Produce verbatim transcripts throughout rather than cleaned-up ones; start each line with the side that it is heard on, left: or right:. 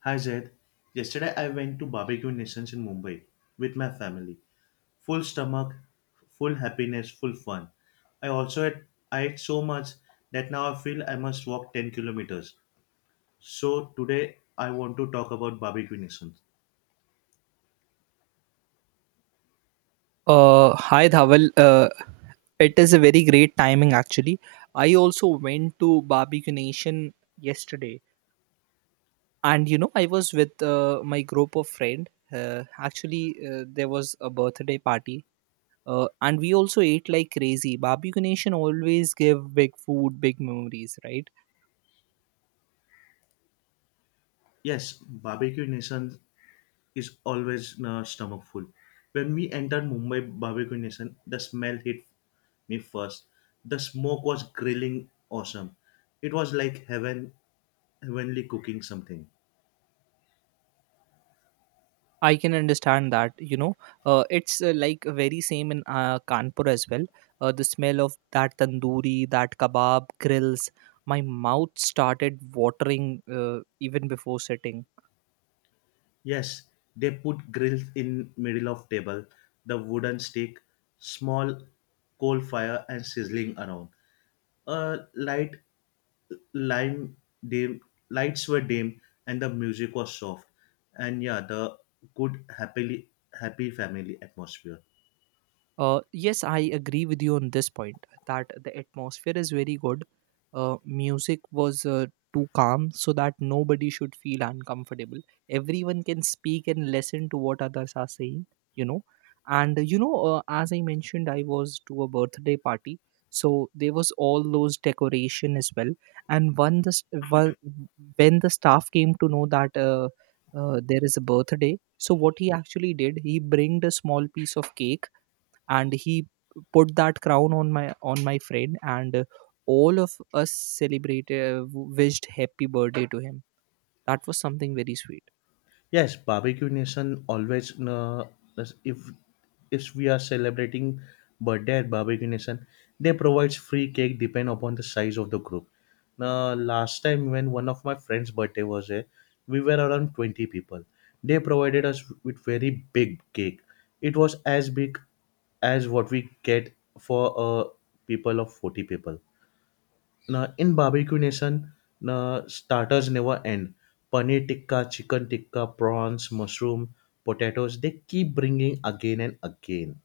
left: Hi Zaid. Yesterday I went to Barbecue Nations in Mumbai with my family. Full stomach, full happiness, full fun. I also ate, I ate so much that now I feel I must walk ten kilometers. So today I want to talk about Barbecue Nations.
right: Uh, hi Dhaval. Uh, it is a very great timing actually. I also went to Barbecue Nation yesterday, and you know I was with uh, my group of friend. Uh, actually, uh, there was a birthday party, uh, and we also ate like crazy. Barbecue Nation always give big food, big memories, right?
left: Yes, Barbecue Nation is always uh, stomach full. When we entered Mumbai Barbecue Nation, the smell hit me first. The smoke was grilling awesome. It was like heaven, Heavenly cooking something.
right: I can understand that, you know, uh, it's uh, like uh, very same in uh, Kanpur as well. Uh, the smell of that tandoori, that kebab grills, my mouth started watering uh, even before sitting.
left: Yes, they put grills in middle of table, the wooden stick, small coal fire and sizzling around. A light lime dim Lights were dim and the music was soft. And yeah, the good happily happy family atmosphere.
right: Uh, yes, I agree with you on this point that the atmosphere is very good. Uh, music was uh, too calm so that nobody should feel uncomfortable. Everyone can speak and listen to what others are saying, you know. And uh, you know, uh, as I mentioned, I was to a birthday party, so there was all those decoration as well. And when the st- wha- when the staff came to know that uh, uh, there is a birthday, so what he actually did, he bringed a small piece of cake and he put that crown on my on my friend and uh, all of us celebrated wished happy birthday to him. That was something very sweet.
left: Yes, barbecue nation always. Uh, as if if we are celebrating birthday at barbecue nation, they provides free cake depend upon the size of the group. Now, last time when one of my friends' birthday was there, we were around twenty people. They provided us with very big cake. It was as big as what we get for uh, people of forty people. Now, in barbecue nation, now, starters never end. Paneer tikka, chicken tikka, prawns, mushroom, potatoes, they keep bringing again and again.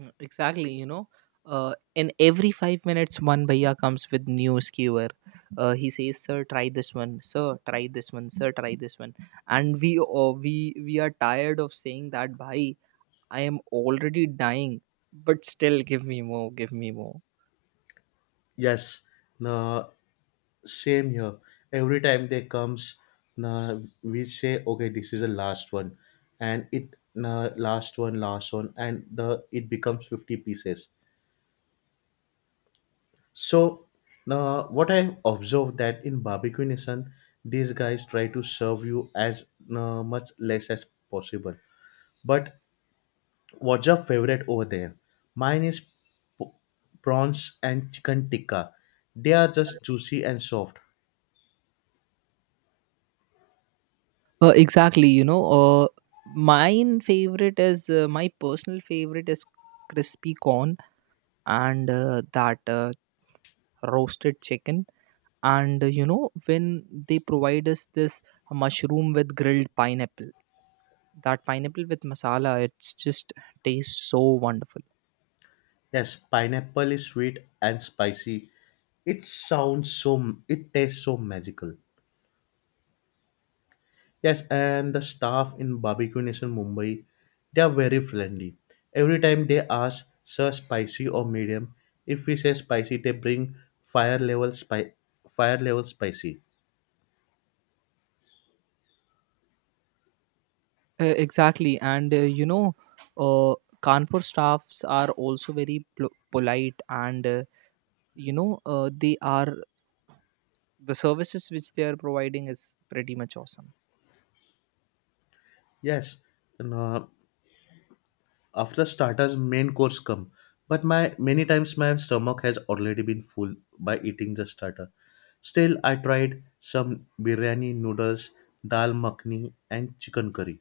right: Mm, Exactly, you know, uh, in every five minutes, one bhaiya comes with new skewer. Uh, he says, "Sir, try this one. Sir, try this one. Sir, try this one." And we, uh, we, we are tired of saying that, "Bhai, I am already dying, but still, give me more, give me more."
left: Yes, now, same here. Every time they comes, now, we say, okay, this is the last one. And it, now, last one, last one, and the it becomes fifty pieces. So, uh, what I observed that in barbecue nation, these guys try to serve you as uh, much less as possible. But what's your favorite over there? Mine is p- prawns and chicken tikka. They are just juicy and soft.
right: Uh, exactly, you know, uh, mine favorite is uh, my personal favorite is crispy corn and uh, that uh, roasted chicken. And uh, you know, when they provide us this mushroom with grilled pineapple, that pineapple with masala, it's just tastes so wonderful.
left: Yes, pineapple is sweet and spicy. It sounds so. It tastes so magical. Yes, and the staff in Barbecue Nation Mumbai, they are very friendly. Every time they ask, sir, spicy or medium, if we say spicy, they bring fire level spi- fire level spicy.
right: Uh, exactly, and uh, you know, uh, Kanpur staffs are also very pl- polite and uh, you know uh, they are the services which they are providing is pretty much awesome.
left: Yes, and, uh, after starters, main course come. But my many times my stomach has already been full by eating the starter. Still, I tried some biryani noodles, dal makhni, and chicken curry.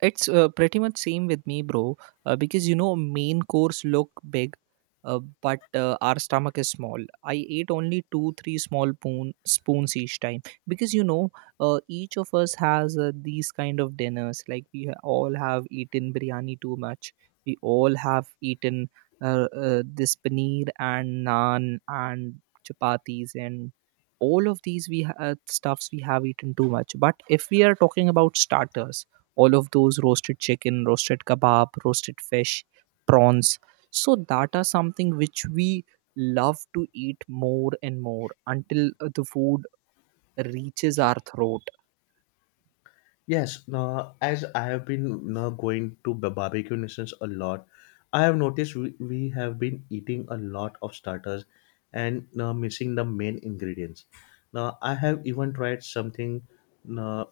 right: It's uh, pretty much same with me, bro. Uh, because you know, main course look big, uh, but uh, our stomach is small. I ate only two, three small spoon, spoons each time because you know, uh, each of us has uh, these kind of dinners. Like we ha- all have eaten biryani too much. We all have eaten uh, uh, this paneer and naan and chapatis and all of these we ha- uh, stuffs we have eaten too much. But if we are talking about starters all of those roasted chicken, roasted kebab, roasted fish, prawns. So that are something which we love to eat more and more until uh, the food reaches our throat.
left: Yes, now as I have been now going to ba- barbecue nations a lot, I have noticed we, we have been eating a lot of starters and now missing the main ingredients. Now I have even tried something uh,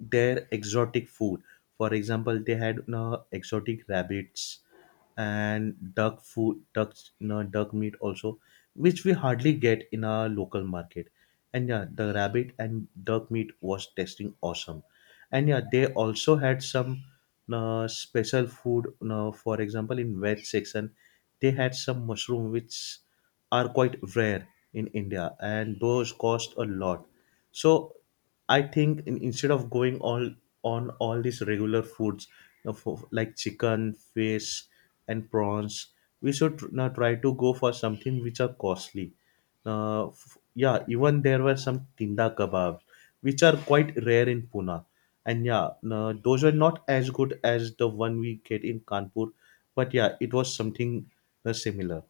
left: their exotic food. For example, they had you know, exotic rabbits and duck food, ducks, you know, duck meat also, which we hardly get in our local market. And yeah, the rabbit and duck meat was tasting awesome. And yeah, they also had some uh, special food. You know, for example, in veg section, they had some mushroom which are quite rare in India, and those cost a lot. So I think in, instead of going all on all these regular foods uh, for- like chicken, fish, and prawns, we should tr- now try to go for something which are costly. Uh, f- yeah, even there were some tinda kebabs, which are quite rare in Pune, and yeah, no, those are not as good as the one we get in Kanpur, but yeah, it was something uh, similar.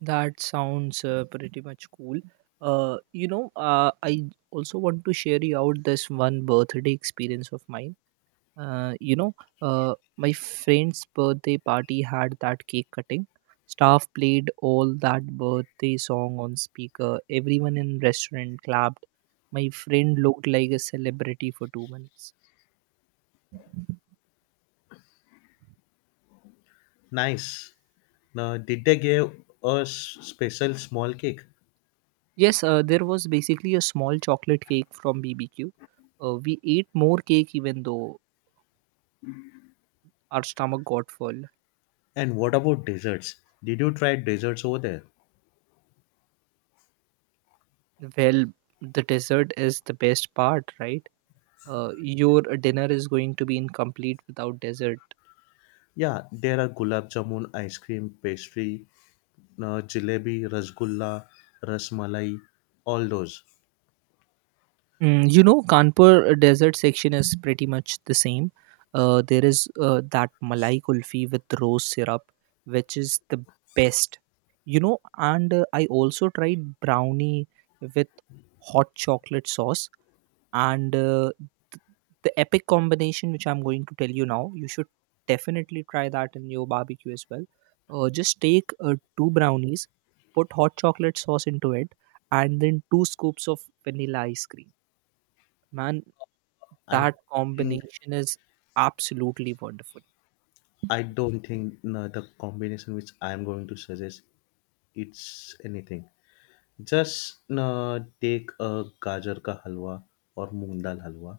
right: That sounds uh, pretty much cool. Uh, you know, uh, I also want to share you out this one birthday experience of mine. Uh, you know, uh, my friend's birthday party had that cake cutting. Staff played all that birthday song on speaker. Everyone in restaurant clapped. My friend looked like a celebrity for two minutes.
left: Nice. Now, did they give us special small cake?
right: Yes, uh, there was basically a small chocolate cake from B B Q. Uh, we ate more cake even though our stomach got full.
left: And what about desserts? Did you try desserts over there?
right: Well, the dessert is the best part, right? Uh, your dinner is going to be incomplete without dessert.
left: Yeah, there are gulab jamun, ice cream, pastry, uh, jalebi, rasgulla, rasmalai, all those.
right: Mm, you know, Kanpur desert section is pretty much the same. Uh, there is uh, that Malai Kulfi with rose syrup, which is the best. You know, and uh, I also tried brownie with hot chocolate sauce. And uh, th- the epic combination, which I'm going to tell you now, you should definitely try that in your barbecue as well. Uh, just take uh, two brownies, put hot chocolate sauce into it, and then two scoops of vanilla ice cream. Man,
left: I
right: that
left: think
right: combination is absolutely wonderful.
left: I don't think uh, the combination which I am going to suggest it's anything. Just uh, take a gajar ka halwa or moong dal halwa.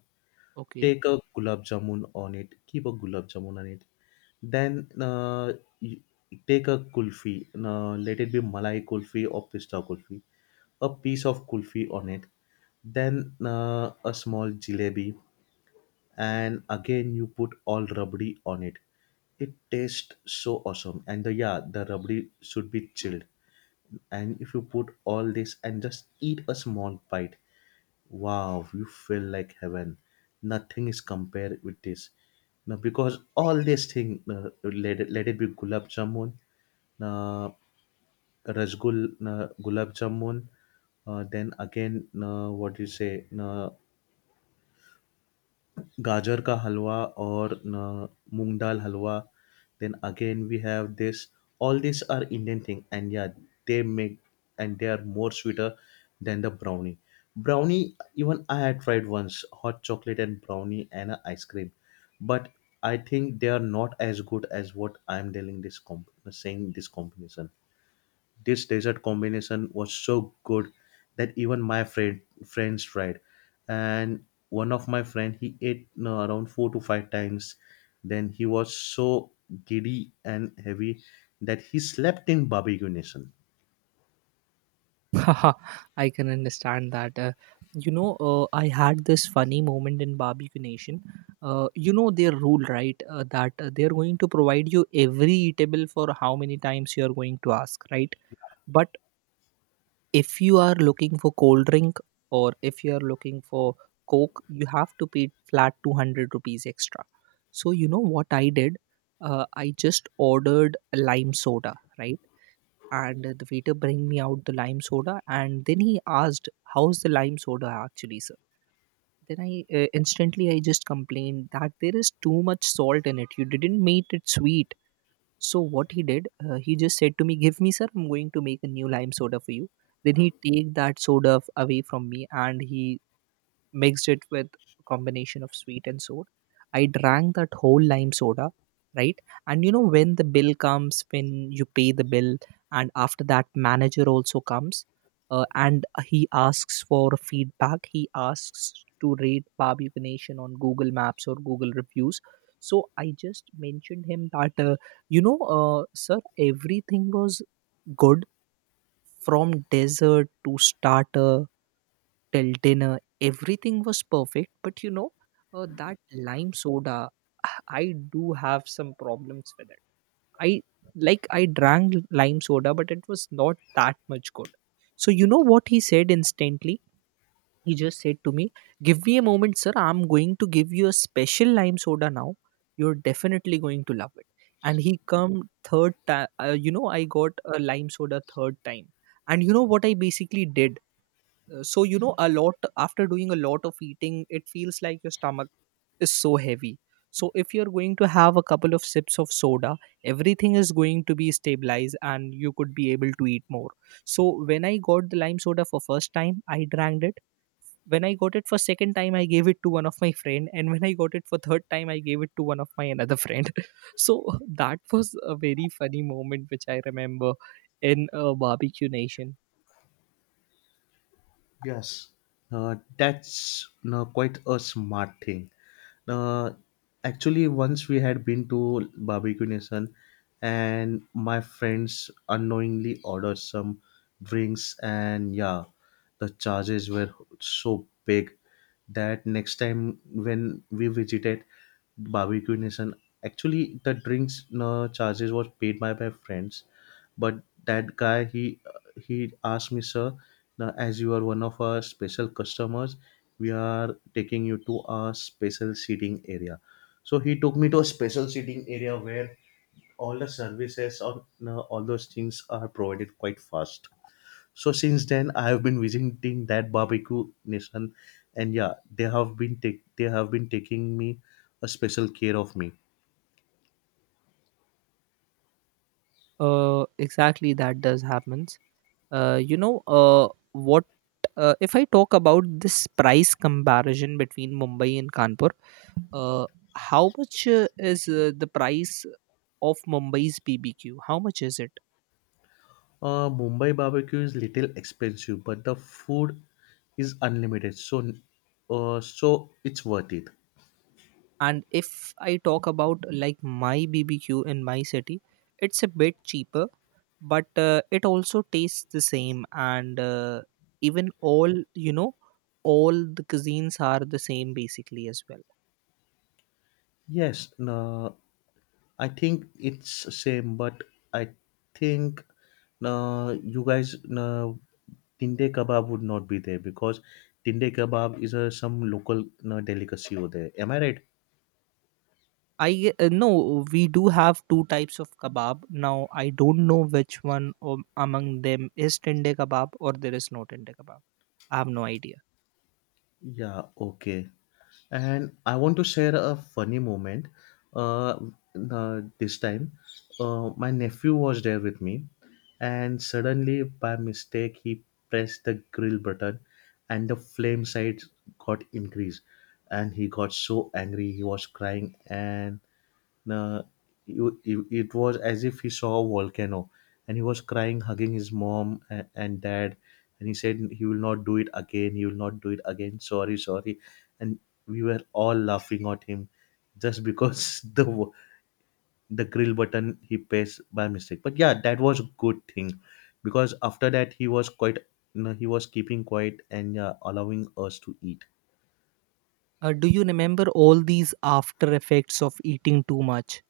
right: Okay.
left: Take a gulab jamun on it. Keep a gulab jamun on it. Then uh, you take a kulfi, uh, let it be malai kulfi or pista kulfi, a piece of kulfi on it, then uh, a small jalebi, and again you put all rabdi on it. It tastes so awesome, and the yeah, the rabdi should be chilled. And if you put all this and just eat a small bite, wow, you feel like heaven. Nothing is compared with this. Now, because all this thing, uh, let it, let it be gulab jamun, uh, rasgul uh, gulab jamun, uh, then again uh, what do you say, uh, gajar ka halwa or uh, moong dal halwa, then again we have this. All these are indian thing and yeah they make, and they are more sweeter than the brownie. Brownie even I had tried once hot chocolate and brownie and a ice cream, but I think they are not as good as what I'm telling this comp- saying this combination. This dessert combination was so good that even my friend friends tried. And one of my friend he ate no around four to five times. Then he was so giddy and heavy that he slept in barbecue nation.
right: Haha, i can understand that. Uh, you know uh, i had this funny moment in Barbecue Nation. Uh, you know their rule, right? Uh, that uh, they're going to provide you every eatable for how many times you are going to ask, right? But if you are looking for cold drink or if you are looking for coke, you have to pay flat two hundred rupees extra. So you know what i did? Uh, i just ordered a lime soda, right? And the waiter bring me out the lime soda, and then he asked, "How's the lime soda actually, sir?" Then I uh, instantly I just complained that there is too much salt in it. You didn't make it sweet. So what he did, uh, he just said to me, "Give me, sir, I'm going to make a new lime soda for you." Then he take that soda f- away from me and he mixed it with a combination of sweet and sour. I drank that whole lime soda, right? And you know when the bill comes, when you pay the bill, and after that manager also comes, uh, and he asks for feedback. He asks to rate Barbecue Nation on Google Maps or Google reviews. So I just mentioned him that, uh, you know, uh, sir, everything was good from dessert to starter till dinner. Everything was perfect, but you know uh, that lime soda, i do have some problems with it. I like i drank lime soda, but it was not that much good. So you know what he said instantly? He just said to me, "Give me a moment, sir, I'm going to give you a special lime soda now. You're definitely going to love it." And he come third time. uh, you know i got a lime soda third time. And you know what i basically did? So you know a lot after doing a lot of eating, it feels like your stomach is so heavy. So if you're going to have a couple of sips of soda, everything is going to be stabilized and you could be able to eat more. So when i got the lime soda for first time, i drank it. When i got it for second time, i gave it to one of my friend. And when i got it for third time, i gave it to one of my another friend. So that was a very funny moment which i remember in a Barbecue Nation.
left: Yes. Uh, that's no quite a smart thing. Uh, Actually, once we had been to Barbecue Nation, and my friends unknowingly ordered some drinks, and yeah, the charges were so big that next time when we visited Barbecue Nation, actually the drinks uh, charges was paid by my friends, but that guy he he asked me, sir, now as you are one of our special customers, we are taking you to a special seating area. So he took me to a special seating area where all the services on uh, all those things are provided quite fast. So since then I have been visiting that barbecue nation, and yeah, they have been take they have been taking me a special care of me.
right: Uh exactly, that does happen. Uh, you know uh, what? Uh, if I talk about this price comparison between Mumbai and Kanpur, uh, how much uh, is uh, the price of Mumbai's B B Q? How much is it?
left: Uh, Mumbai barbecue is little expensive, but the food is unlimited, so uh, so it's worth it.
right: And if I talk about like my B B Q in my city, it's a bit cheaper, but uh, it also tastes the same. And uh, even all, you know, all the cuisines are the same basically as well.
left: Yes, no, I think it's same, but I think no, you guys no, tinde kebab would not be there because tinde kebab is a some local no, delicacy over there. Am I right?
right: I uh, No, we do have two types of kebab. Now I don't know which one o- among them is tende kebab or there is no tende kebab. I have no idea.
left: Yeah. Okay. And I want to share a funny moment. Uh, uh, this time, uh, my nephew was there with me, and suddenly, by mistake, he pressed the grill button, and the flame size got increased, and he got so angry. He was crying, and uh, you- you- it was as if he saw a volcano, and he was crying hugging his mom a- and dad, and he said he will not do it again, he will not do it again, sorry sorry. And we were all laughing at him just because the w- the grill button he pressed by mistake. But yeah, that was a good thing because after that he was quite, you know, he was keeping quiet and uh, allowing us to eat.
right: Uh, do you remember all these after effects of eating too much?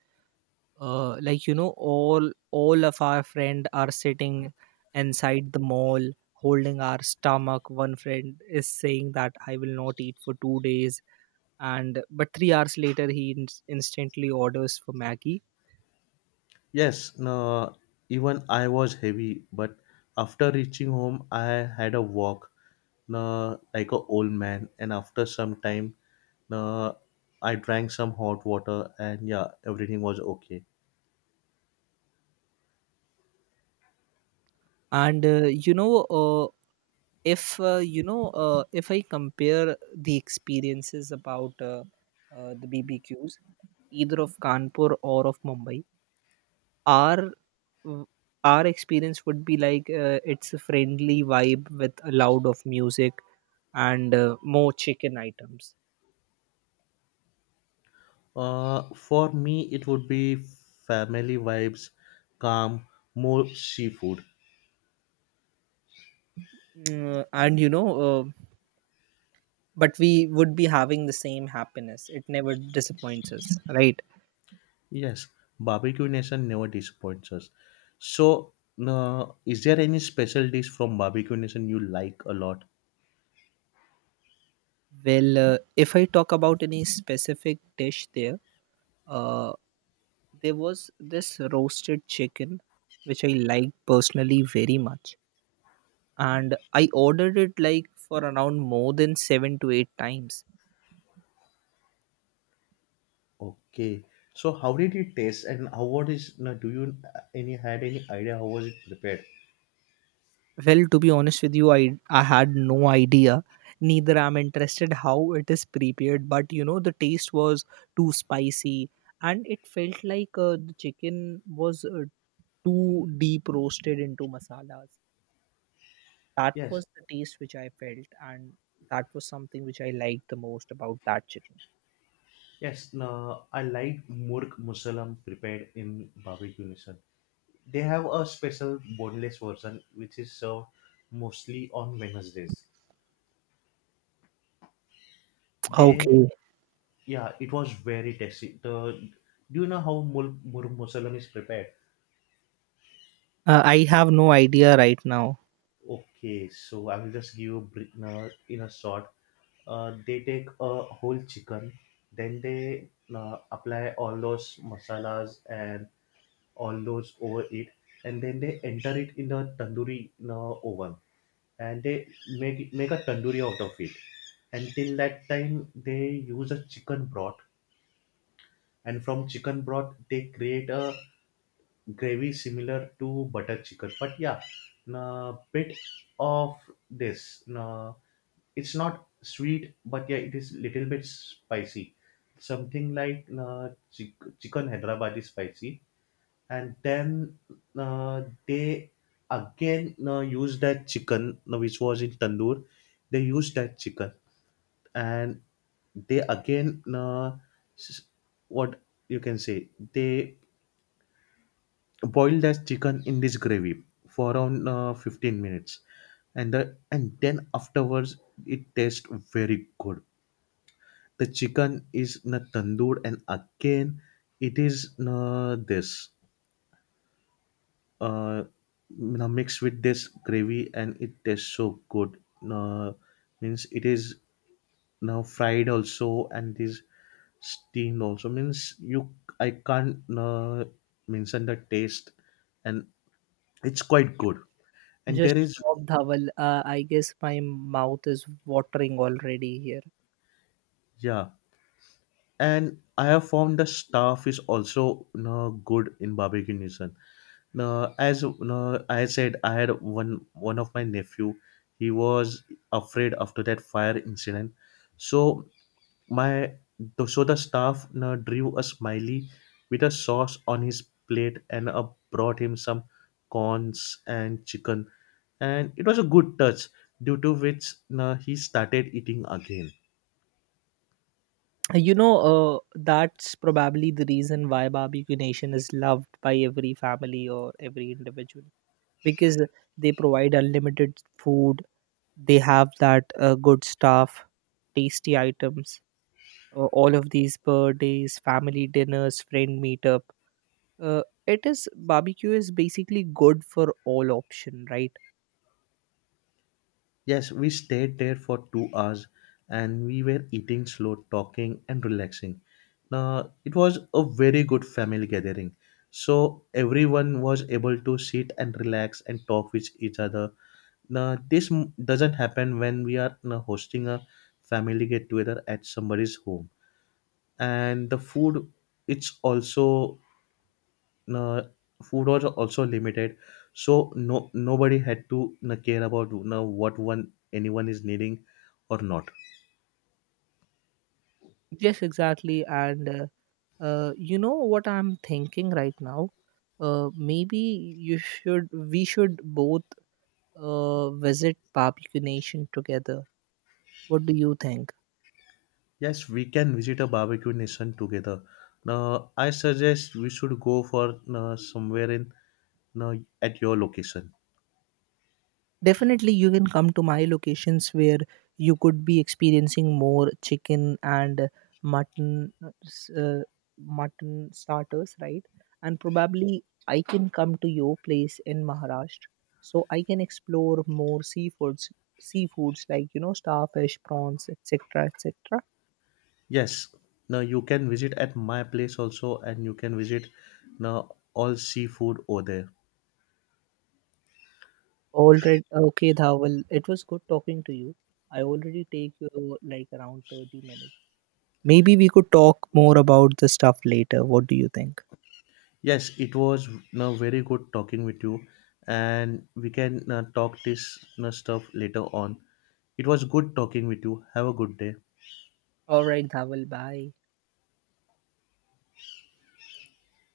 right: Uh, like, you know, all all of our friend are sitting inside the mall holding our stomach. One friend is saying that I will not eat for two days, and but three hours later he ins instantly orders for Maggie.
left: Yes, no, even I was heavy, but after reaching home, I had a walk, no, like a old man, and after some time, no, I drank some hot water, and yeah, everything was okay.
right: And uh, you know uh, if uh, you know uh, if i compare the experiences about uh, uh, the bbqs, either of Kanpur or of Mumbai, our w- our experience would be like uh, it's a friendly vibe with a loud of music and uh, more chicken items.
left: Uh, for me, it would be family vibes, calm, more seafood.
right: Mm, uh, and you know uh, but we would be having the same happiness. It never disappoints us, right?
left: Yes, barbecue nation never disappoints us. So, no, is there any special dish from barbecue nation you like a lot?
right: Well, uh, if i talk about any specific dish there uh, There was this roasted chicken which I liked personally very much, and I ordered it like for around more than seven to eight times.
left: Okay. So how did it taste and how what is now do you uh, any had any idea how was it prepared?
right: Well, to be honest with you, I I had no idea. Neither I'm interested how it is prepared, but you know the taste was too spicy, and it felt like uh, the chicken was uh, too deep roasted into masalas. That
left: Yes.
right: was the taste which I felt, and that was something which I liked the most about that chicken.
left: Yes. Now I like murk musalam prepared in barbecue nation. They have a special boneless version which is served mostly on Wednesdays. They
right: Okay.
left: Yeah, it was very tasty. The Do you know how murk murk musalam is prepared?
right: Uh, I have no idea right now.
left: Okay, so I will just give you a bri- uh, in a short. Uh, they take a whole chicken, then they uh, apply all those masalas and all those over it, and then they enter it in the tandoori in a oven, and they make it- make a tandoori out of it. Until that time, they use a chicken broth, and from chicken broth they create a gravy similar to butter chicken. But yeah, a bit of this. Na, it's not sweet but yeah it is little bit spicy, something like, uh, chick- chicken hyderabad is spicy. And then uh, they again uh, use that chicken, uh, which was in tandoor, they use that chicken, and they again, uh, s- what you can say they boil that chicken in this gravy for around uh, fifteen minutes. And the, and then afterwards it tastes very good. The chicken is na tandoor and again it is na this, uh, na mixed with this gravy, and it tastes so good. Na means it is now fried also and it is steamed also, means you I can't uh, mention the taste, and it's quite good. And
right: Just
left: there is,
right: stop, Dhawal. Uh, I guess my mouth is watering already here.
left: yeah. And I have found the staff is also, you know, good in Barbecue Nation. Now, as you know, I said, I had one one of my nephew. He was afraid after that fire incident. So my the- so the staff, you know, drew a smiley with a sauce on his plate and uh, brought him some corns and chicken, and it was a good touch. Due to which, you know, he started eating again.
right: You know, uh, that's probably the reason why Barbecue Nation is loved by every family or every individual because they provide unlimited food. They have that uh, good stuff, tasty items. Uh, all of these birthdays, family dinners, friend meetup. Uh, it is Barbecue is basically good for all option, right?
left: Yes, we stayed there for two hours and we were eating slow, talking, and relaxing. Now, it was a very good family gathering. So, everyone was able to sit and relax and talk with each other. Now, this m- doesn't happen when we are, you know, hosting a family get together at somebody's home. And the food, it's also uh, food was also limited, so no nobody had to uh, care about uh, what one anyone is needing or not.
right: Yes, exactly. And uh, uh, you know what I'm thinking right now? Uh, maybe you should, we should both uh, visit Barbecue Nation together. What do you think?
left: Yes, we can visit a barbecue nation together. Now I suggest we should go for uh, somewhere in, uh, at your location.
right: Definitely, you can come to my locations where you could be experiencing more chicken and mutton, uh, s- uh, mutton starters, right? And probably I can come to your place in Maharashtra, so I can explore more seafoods, seafoods like, you know starfish, prawns, et cetera, et cetera.
left: Yes, now you can visit at my place also and you can visit now all seafood over there.
right: Already okay, Dhawal. It was good talking to you. I already take you like around thirty minutes. Maybe we could talk more about the stuff later. What do you think?
left: Yes, it was now very good talking with you, and we can uh, talk this uh, stuff later on. It was good talking with you. Have a good day.
right: Alright, I Bye.